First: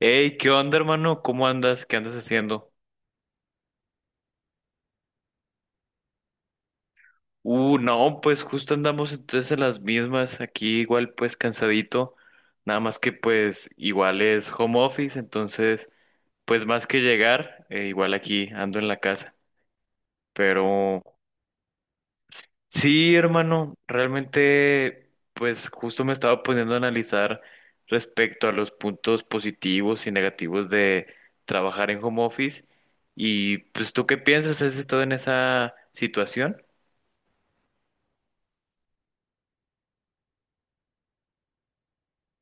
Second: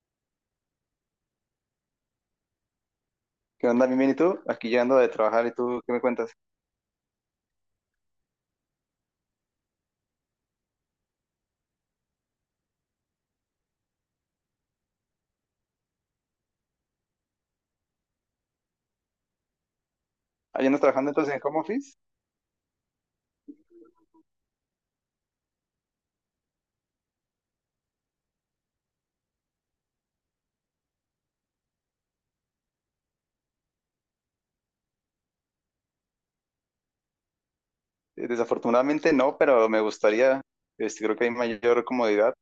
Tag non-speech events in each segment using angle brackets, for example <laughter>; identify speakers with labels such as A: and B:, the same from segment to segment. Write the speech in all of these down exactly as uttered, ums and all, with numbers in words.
A: Hey, ¿qué onda, hermano? ¿Cómo andas? ¿Qué andas haciendo?
B: ¿Qué onda, bien, bien? ¿Y tú? Aquí llegando de trabajar, ¿y tú qué me cuentas?
A: Uh, no, pues justo andamos entonces en las mismas, aquí igual pues cansadito, nada más que pues igual es home office, entonces pues más que llegar, eh, igual aquí ando en la casa,
B: ¿Ah, ya andas
A: pero
B: trabajando entonces en home office?
A: sí, hermano, realmente pues justo me estaba poniendo a analizar respecto a los puntos positivos y negativos de trabajar en home office. Y pues ¿tú qué piensas? ¿Has estado en esa situación?
B: Eh, Desafortunadamente no, pero me gustaría, este, creo que hay mayor comodidad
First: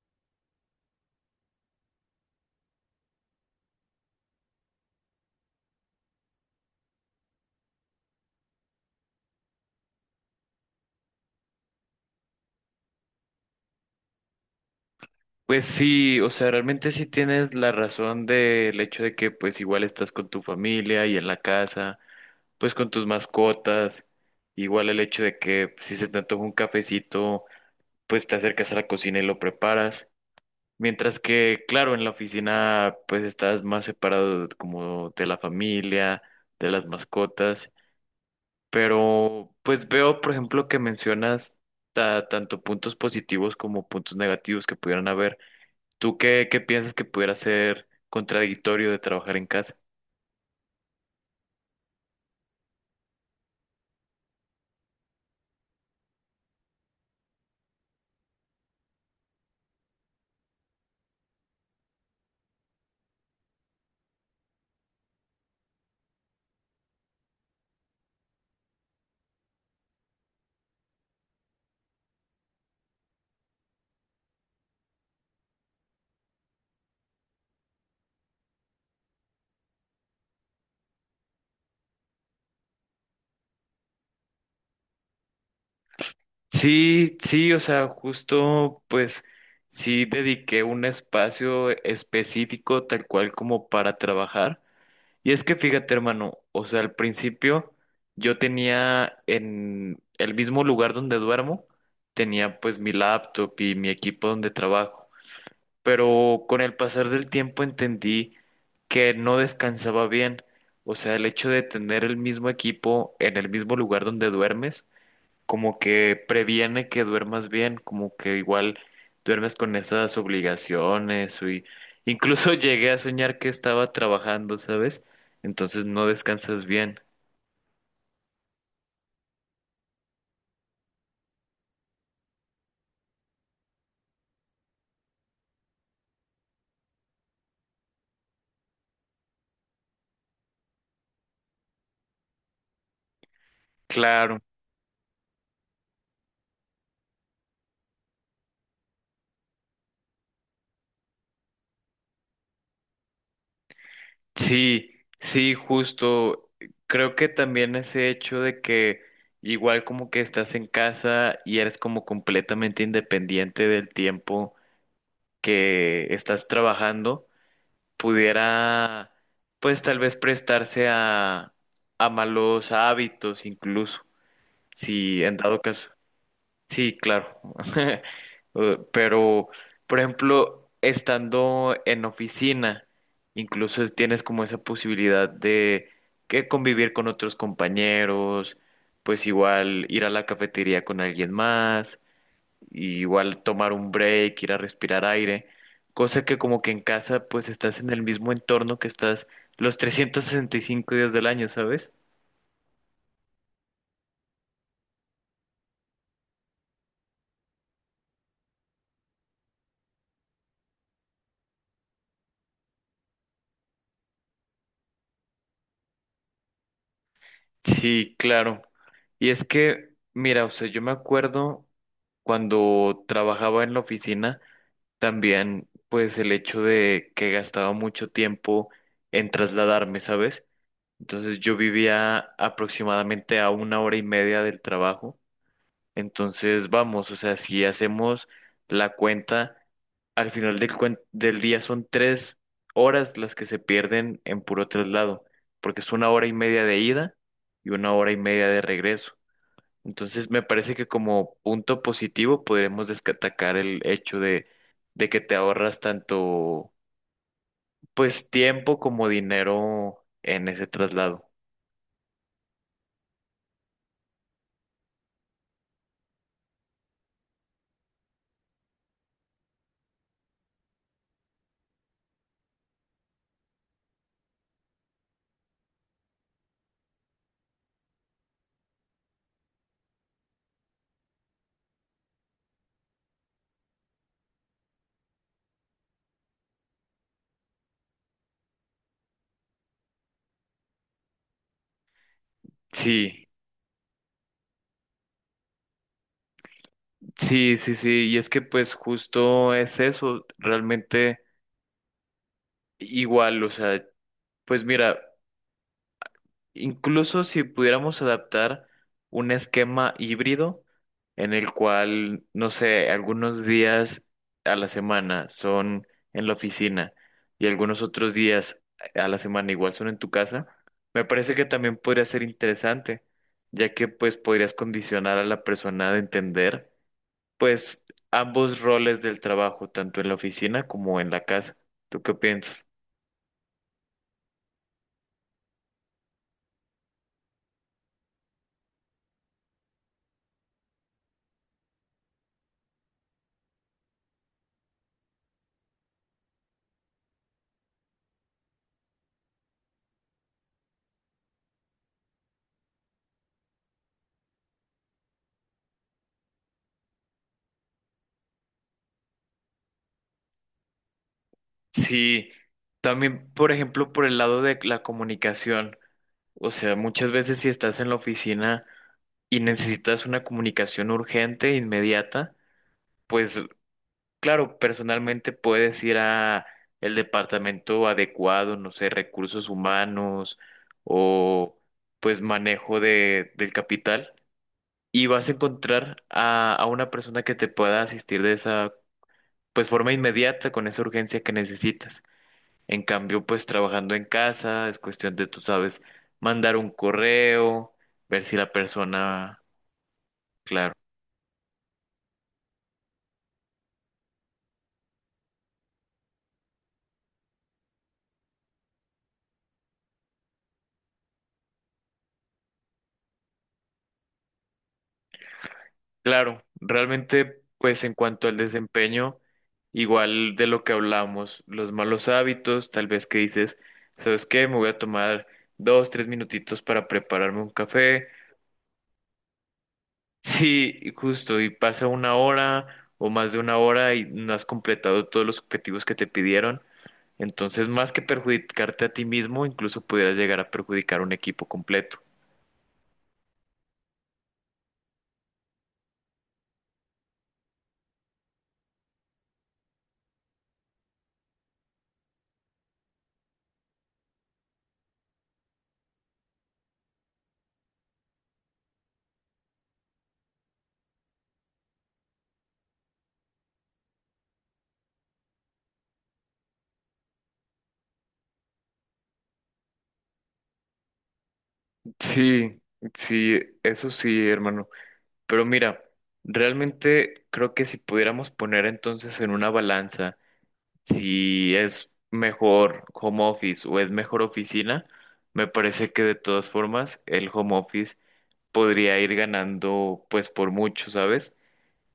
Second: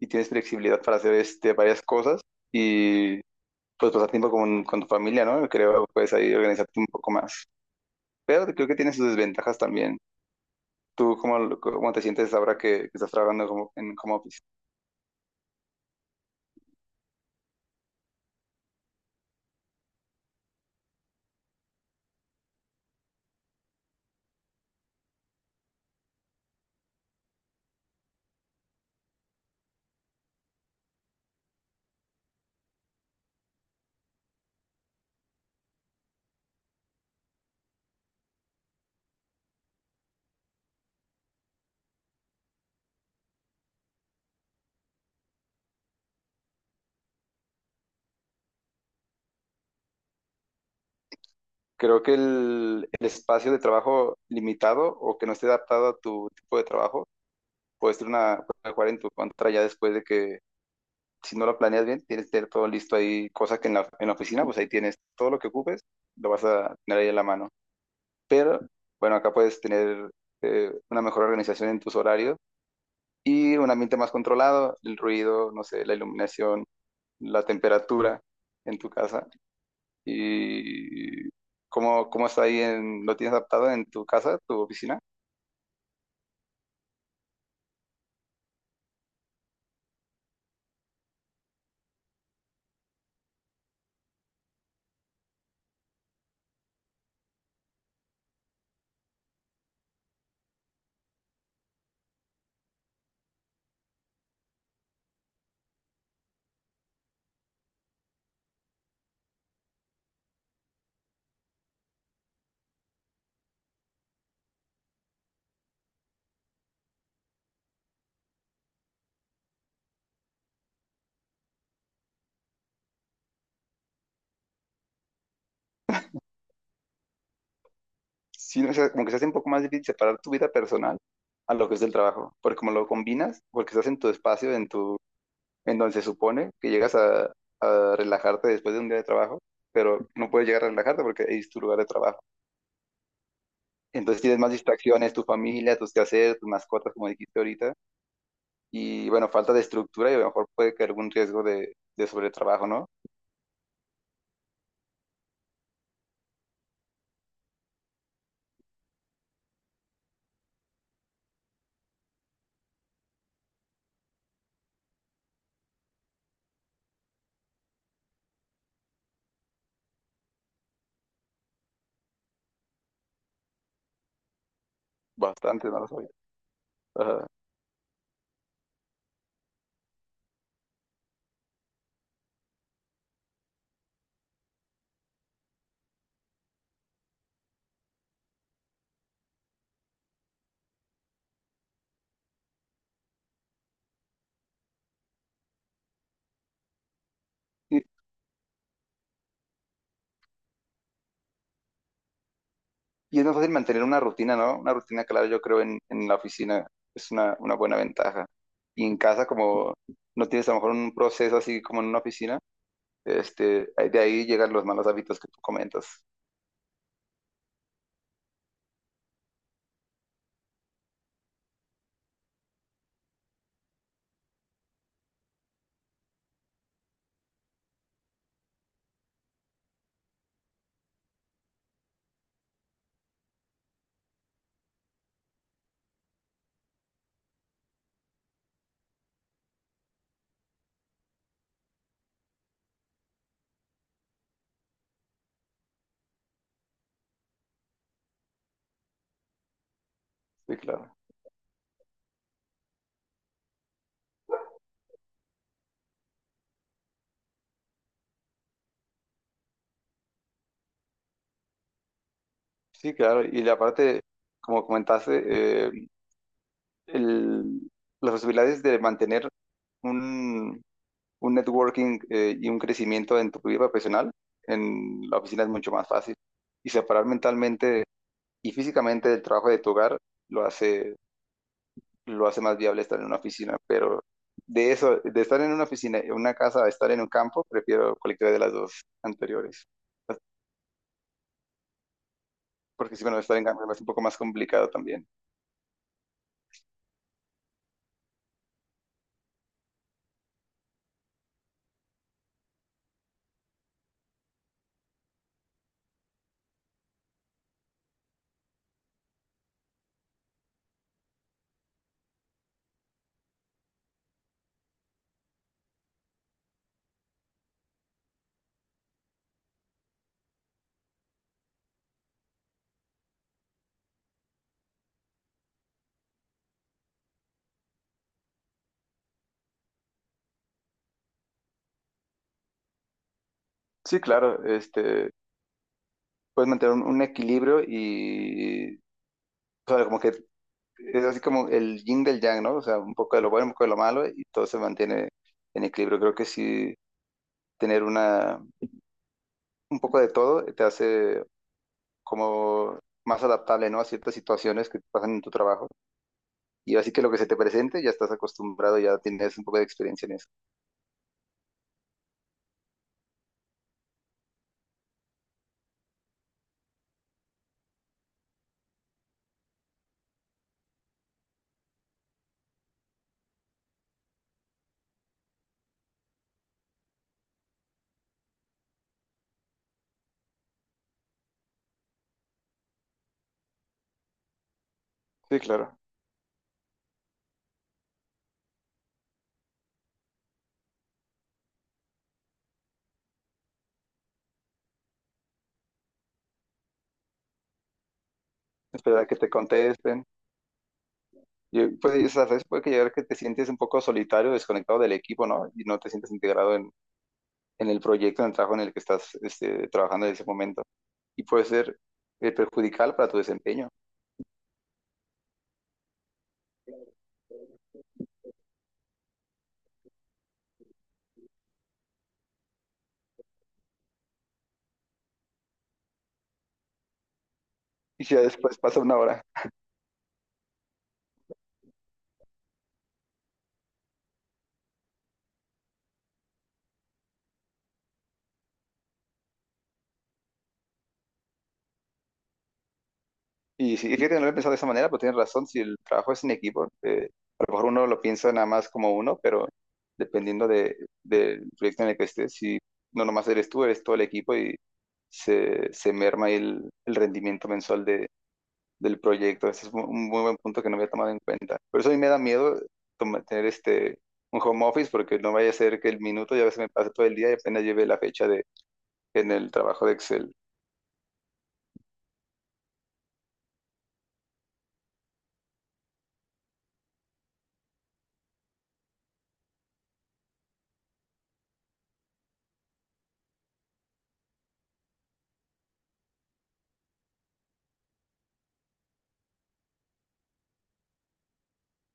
B: y tienes flexibilidad para hacer este, varias cosas y pues pasar tiempo con, con tu familia, ¿no? Creo, puedes ahí organizarte un poco más. Pero creo que tiene sus desventajas también. ¿Tú cómo, lo- cómo te sientes ahora que, que estás trabajando como- en home office?
A: Pues sí, o sea, realmente sí tienes la razón del hecho de que pues igual estás con tu familia y en la casa, pues con tus mascotas, igual el hecho de que si se te antoja un cafecito, pues te acercas a la cocina y lo preparas, mientras que claro, en la oficina pues estás más separado de- como de la familia, de las mascotas, pero pues veo, por ejemplo, que mencionas ta- tanto puntos positivos como puntos negativos que pudieran haber. ¿Tú qué, qué piensas que pudiera ser contradictorio de trabajar en casa?
B: Creo que el, el espacio de trabajo limitado o que no esté adaptado a tu tipo de trabajo puedes tener una, puedes jugar en tu contra ya después de que, si no lo planeas bien, tienes que tener todo listo ahí, cosa que en la, en la oficina, pues ahí tienes todo lo que ocupes, lo vas a tener ahí en la mano. Pero, bueno, acá puedes tener eh, una mejor organización en tus horarios y un ambiente más controlado, el ruido, no sé, la iluminación, la temperatura en tu casa y cómo, cómo está ahí, en, lo tienes adaptado en tu casa, tu oficina.
A: Sí, sí, o sea, justo pues sí dediqué un espacio específico tal cual como para trabajar. Y es que fíjate, hermano, o sea, al principio yo tenía en el mismo lugar donde duermo, tenía pues mi laptop y mi equipo donde trabajo. Pero con el pasar del tiempo entendí que no descansaba bien. O sea, el hecho de tener el mismo equipo en el mismo lugar donde duermes, como que previene que duermas bien, como que igual duermes con esas obligaciones y incluso <laughs> llegué a soñar que estaba trabajando, ¿sabes? Entonces no descansas bien.
B: sí, o sea, como que se hace un poco más difícil separar tu vida personal a lo que es el trabajo, porque como lo combinas, porque estás en tu espacio, en tu, en donde se supone que llegas a, a relajarte después de un día de trabajo, pero no puedes llegar a relajarte porque es tu lugar de trabajo. Entonces tienes
A: Claro.
B: más distracciones, tu familia, tus quehaceres, tus mascotas, como dijiste ahorita, y bueno, falta de estructura y a lo mejor puede caer algún riesgo de, de sobretrabajo, ¿no?
A: Sí, sí, justo. Creo que también ese hecho de que igual como que estás en casa y eres como completamente independiente del tiempo que estás trabajando, pudiera pues tal vez prestarse a, a malos hábitos incluso, si en dado
B: Bastante, no lo
A: caso.
B: sabía.
A: Sí,
B: Ajá.
A: claro. <laughs> Eh, Pero, por ejemplo, estando en oficina, incluso es- tienes como esa posibilidad de que convivir con otros compañeros, pues igual ir a la cafetería con alguien más, y igual tomar un break, ir a respirar aire, cosa que como que en casa pues estás en el mismo entorno que estás los trescientos sesenta y cinco días del año, ¿sabes?
B: Y es más fácil mantener una rutina, ¿no? Una rutina clara, yo creo, en, en la oficina es una, una buena ventaja. Y en casa, como no tienes a lo mejor un proceso así como en una oficina, este, ahí- de ahí llegan los malos hábitos que tú comentas.
A: Sí, claro. Y es que, mira, o sea, yo me acuerdo cuando trabajaba en la oficina, también, pues el hecho de que gastaba mucho tiempo en trasladarme, ¿sabes? Entonces yo vivía aproximadamente a una hora y media del trabajo. Entonces, vamos, o sea, si hacemos la cuenta, al final del, cuen- del día son tres horas las que se pierden en puro traslado, porque es una hora y media de ida y una hora y media de regreso. Entonces, me
B: Sí,
A: parece que
B: claro.
A: como punto positivo podremos destacar el hecho de, de que te ahorras tanto, pues, tiempo como dinero en ese traslado.
B: Sí, claro. Y la parte, como comentaste, eh, el- las posibilidades de mantener un, un networking eh, y un crecimiento en tu vida profesional en la oficina es mucho más fácil. Y separar mentalmente y físicamente el trabajo de tu hogar lo hace, lo hace más viable estar en una oficina, pero de eso, de estar en una oficina, en una casa, a estar en un campo, prefiero cualquiera de las dos anteriores, porque si bueno,
A: Sí,
B: estar en campo es un poco más complicado también.
A: sí, sí, sí, y es que pues justo es eso, realmente. Igual, o sea, pues mira, incluso si pudiéramos adaptar un esquema híbrido en el cual, no sé, algunos días a la semana son en la oficina y algunos otros días a la semana igual son en tu casa, me parece que también podría ser interesante, ya que pues podrías condicionar a la persona de entender pues ambos roles del trabajo, tanto en la oficina como en la casa. ¿Tú qué piensas?
B: Sí, claro, este, puedes mantener un, un equilibrio y, o sea, como que es así como el yin del yang, ¿no? O sea, un poco de lo bueno, un poco de lo malo y todo se mantiene en equilibrio. Creo que sí, tener una, un poco de todo te hace como más adaptable, ¿no? A ciertas situaciones que pasan en tu trabajo. Y así que lo que se te presente, ya estás acostumbrado, ya tienes un poco de experiencia en eso.
A: Sí, también, por ejemplo, por el lado de la comunicación. O sea, muchas veces si estás en la oficina y necesitas una comunicación urgente, inmediata, pues claro, personalmente puedes ir a el departamento adecuado, no sé, recursos humanos o pues manejo de, del capital y vas a
B: Sí, claro.
A: encontrar a, a una persona que te pueda asistir de esa pues forma inmediata con esa urgencia que necesitas. En cambio, pues trabajando en casa es cuestión de, tú sabes, mandar un correo, ver si la
B: Esperar a que te
A: persona,
B: contesten.
A: claro,
B: Y, pues, a veces puede que llegar que te sientes un poco solitario, desconectado del equipo, ¿no? Y no te sientes integrado en, en el proyecto, en el trabajo en el que estás este, trabajando en ese momento. Y puede ser eh, perjudicial para tu desempeño.
A: claro, realmente, pues en cuanto al desempeño, igual de lo que hablamos, los malos hábitos, tal vez que dices, ¿sabes qué? Me voy a tomar dos, tres minutitos para prepararme un
B: Y
A: café.
B: si ya
A: <laughs>
B: después pasa una hora.
A: Sí, y justo, y pasa una hora o más de una hora y no has completado todos los objetivos que te pidieron. Entonces, más que perjudicarte a ti mismo, incluso pudieras llegar a perjudicar un equipo completo.
B: Y sí, fíjate, no lo he pensado de esa manera, pero tienes razón, si el trabajo es en equipo, eh, a lo mejor uno lo piensa nada más como uno, pero dependiendo de, del proyecto en el que estés, si no nomás eres tú, eres todo el equipo y se, se merma ahí el, el rendimiento mensual de, del proyecto. Ese es un un muy buen punto que no había tomado en cuenta. Por eso a mí me da miedo toma- tener este, un home office, porque no vaya a ser que el minuto ya se me pase todo el día y apenas lleve la fecha de, en el trabajo de Excel.
A: Sí, sí, eso sí, hermano. Pero mira, realmente creo que si pudiéramos poner entonces en una balanza si es mejor home office o es mejor oficina, me parece que de todas formas el home office podría ir ganando pues por mucho, ¿sabes?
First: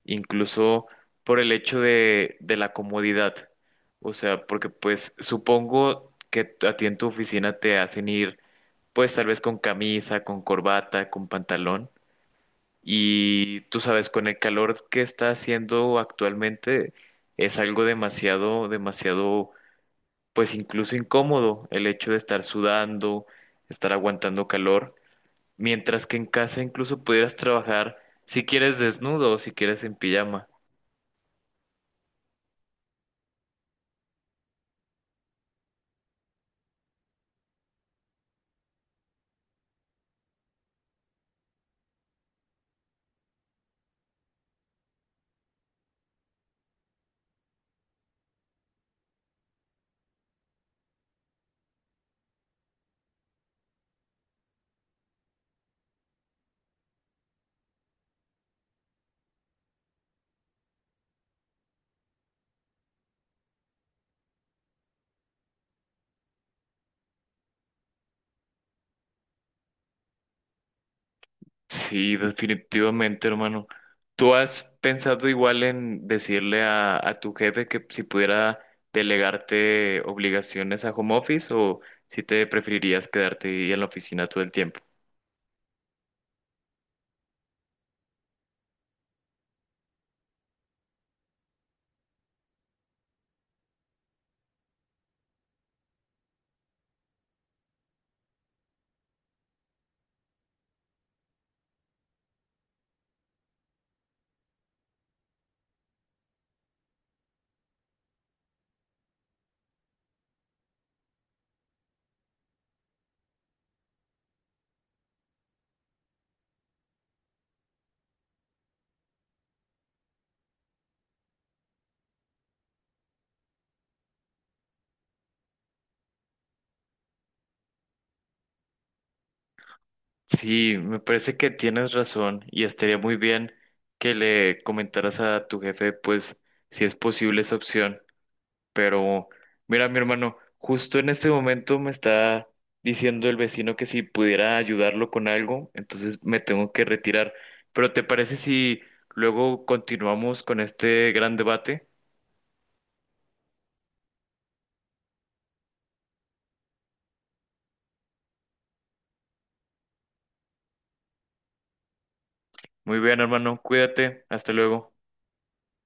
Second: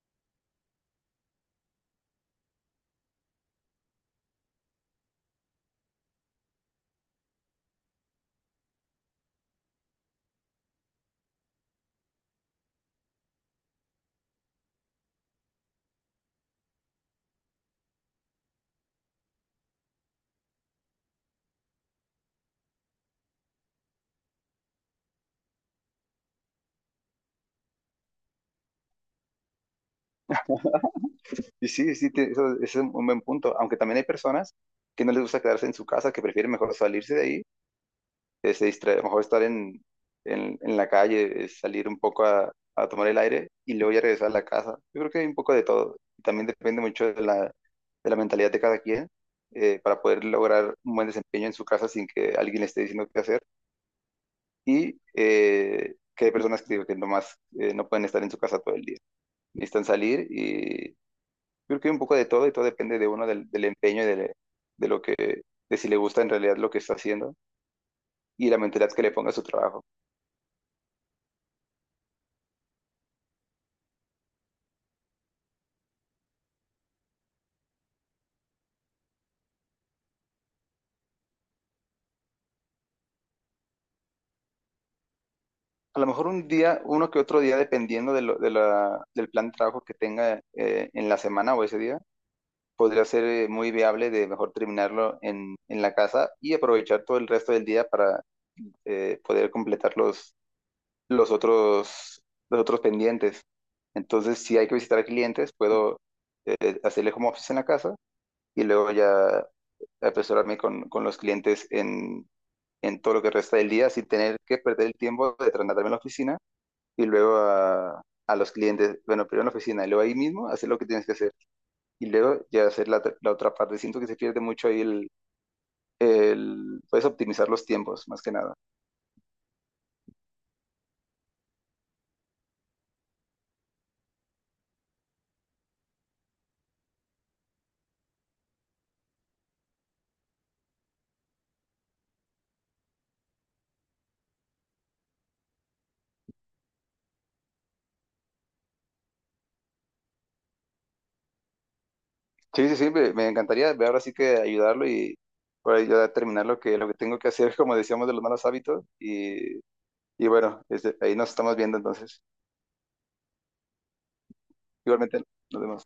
A: Incluso por el hecho de, de la comodidad. O sea, porque pues supongo que a ti en tu oficina te hacen ir pues tal vez con camisa, con corbata, con pantalón. Y tú sabes, con el calor que está haciendo actualmente es algo demasiado, demasiado, pues incluso incómodo el hecho de estar sudando, estar aguantando calor. Mientras que en casa incluso pudieras trabajar si quieres desnudo o si quieres en pijama.
B: Y sí, sí, te- eso, ese es un buen punto. Aunque también hay personas que no les gusta quedarse en su casa, que prefieren mejor salirse de ahí, eh, se distrae, mejor estar en, en, en la calle, eh, salir un poco a, a tomar el aire y luego ya regresar a la casa. Yo creo que hay un poco de todo. También depende mucho de la, de la mentalidad de cada quien eh, para poder lograr un buen desempeño en su casa sin que alguien le esté diciendo qué hacer. Y eh, que hay personas que, digo que nomás eh, no pueden estar en su casa todo el día. Necesitan salir y creo que hay un poco de todo y todo depende de uno, del, del empeño y de, de lo que, de si le gusta en realidad lo que está haciendo y la mentalidad que le ponga a su trabajo.
A: Sí, definitivamente, hermano. ¿Tú has pensado igual en decirle a, a tu jefe que si pudiera delegarte obligaciones a home office o si te preferirías quedarte ahí en la oficina todo el tiempo?
B: A lo mejor un día, uno que otro día, dependiendo de lo- de la- del plan de trabajo que tenga eh, en la semana o ese día, podría ser eh, muy viable de mejor terminarlo en, en la casa y aprovechar todo el resto del día para eh, poder completar los, los otros, los otros pendientes. Entonces, si hay que visitar a clientes, puedo eh, hacerle home office en la casa y luego ya apresurarme con, con los clientes en, en todo lo que resta del día sin tener que perder el tiempo de trasladarme a la oficina y luego a, a los clientes, bueno, primero en la oficina y luego ahí mismo hacer lo que tienes que hacer y luego ya hacer la, la otra parte. Siento que se pierde mucho ahí el, el puedes optimizar los tiempos, más que nada.
A: Sí, me parece que tienes razón y estaría muy bien que le comentaras a tu jefe, pues, si es posible esa opción. Pero mira, mi hermano, justo en este momento me está diciendo el vecino que si pudiera ayudarlo con algo, entonces me tengo que retirar. Pero ¿te parece si luego continuamos con este gran debate?
B: Sí, sí, sí, me, me encantaría ver ahora sí que ayudarlo y para ayudar a terminar lo que, lo que tengo que hacer, <laughs> como decíamos, de los malos hábitos y, y bueno, este, ahí nos estamos viendo entonces.
A: Muy bien, hermano, cuídate, hasta luego.
B: Igualmente, nos vemos.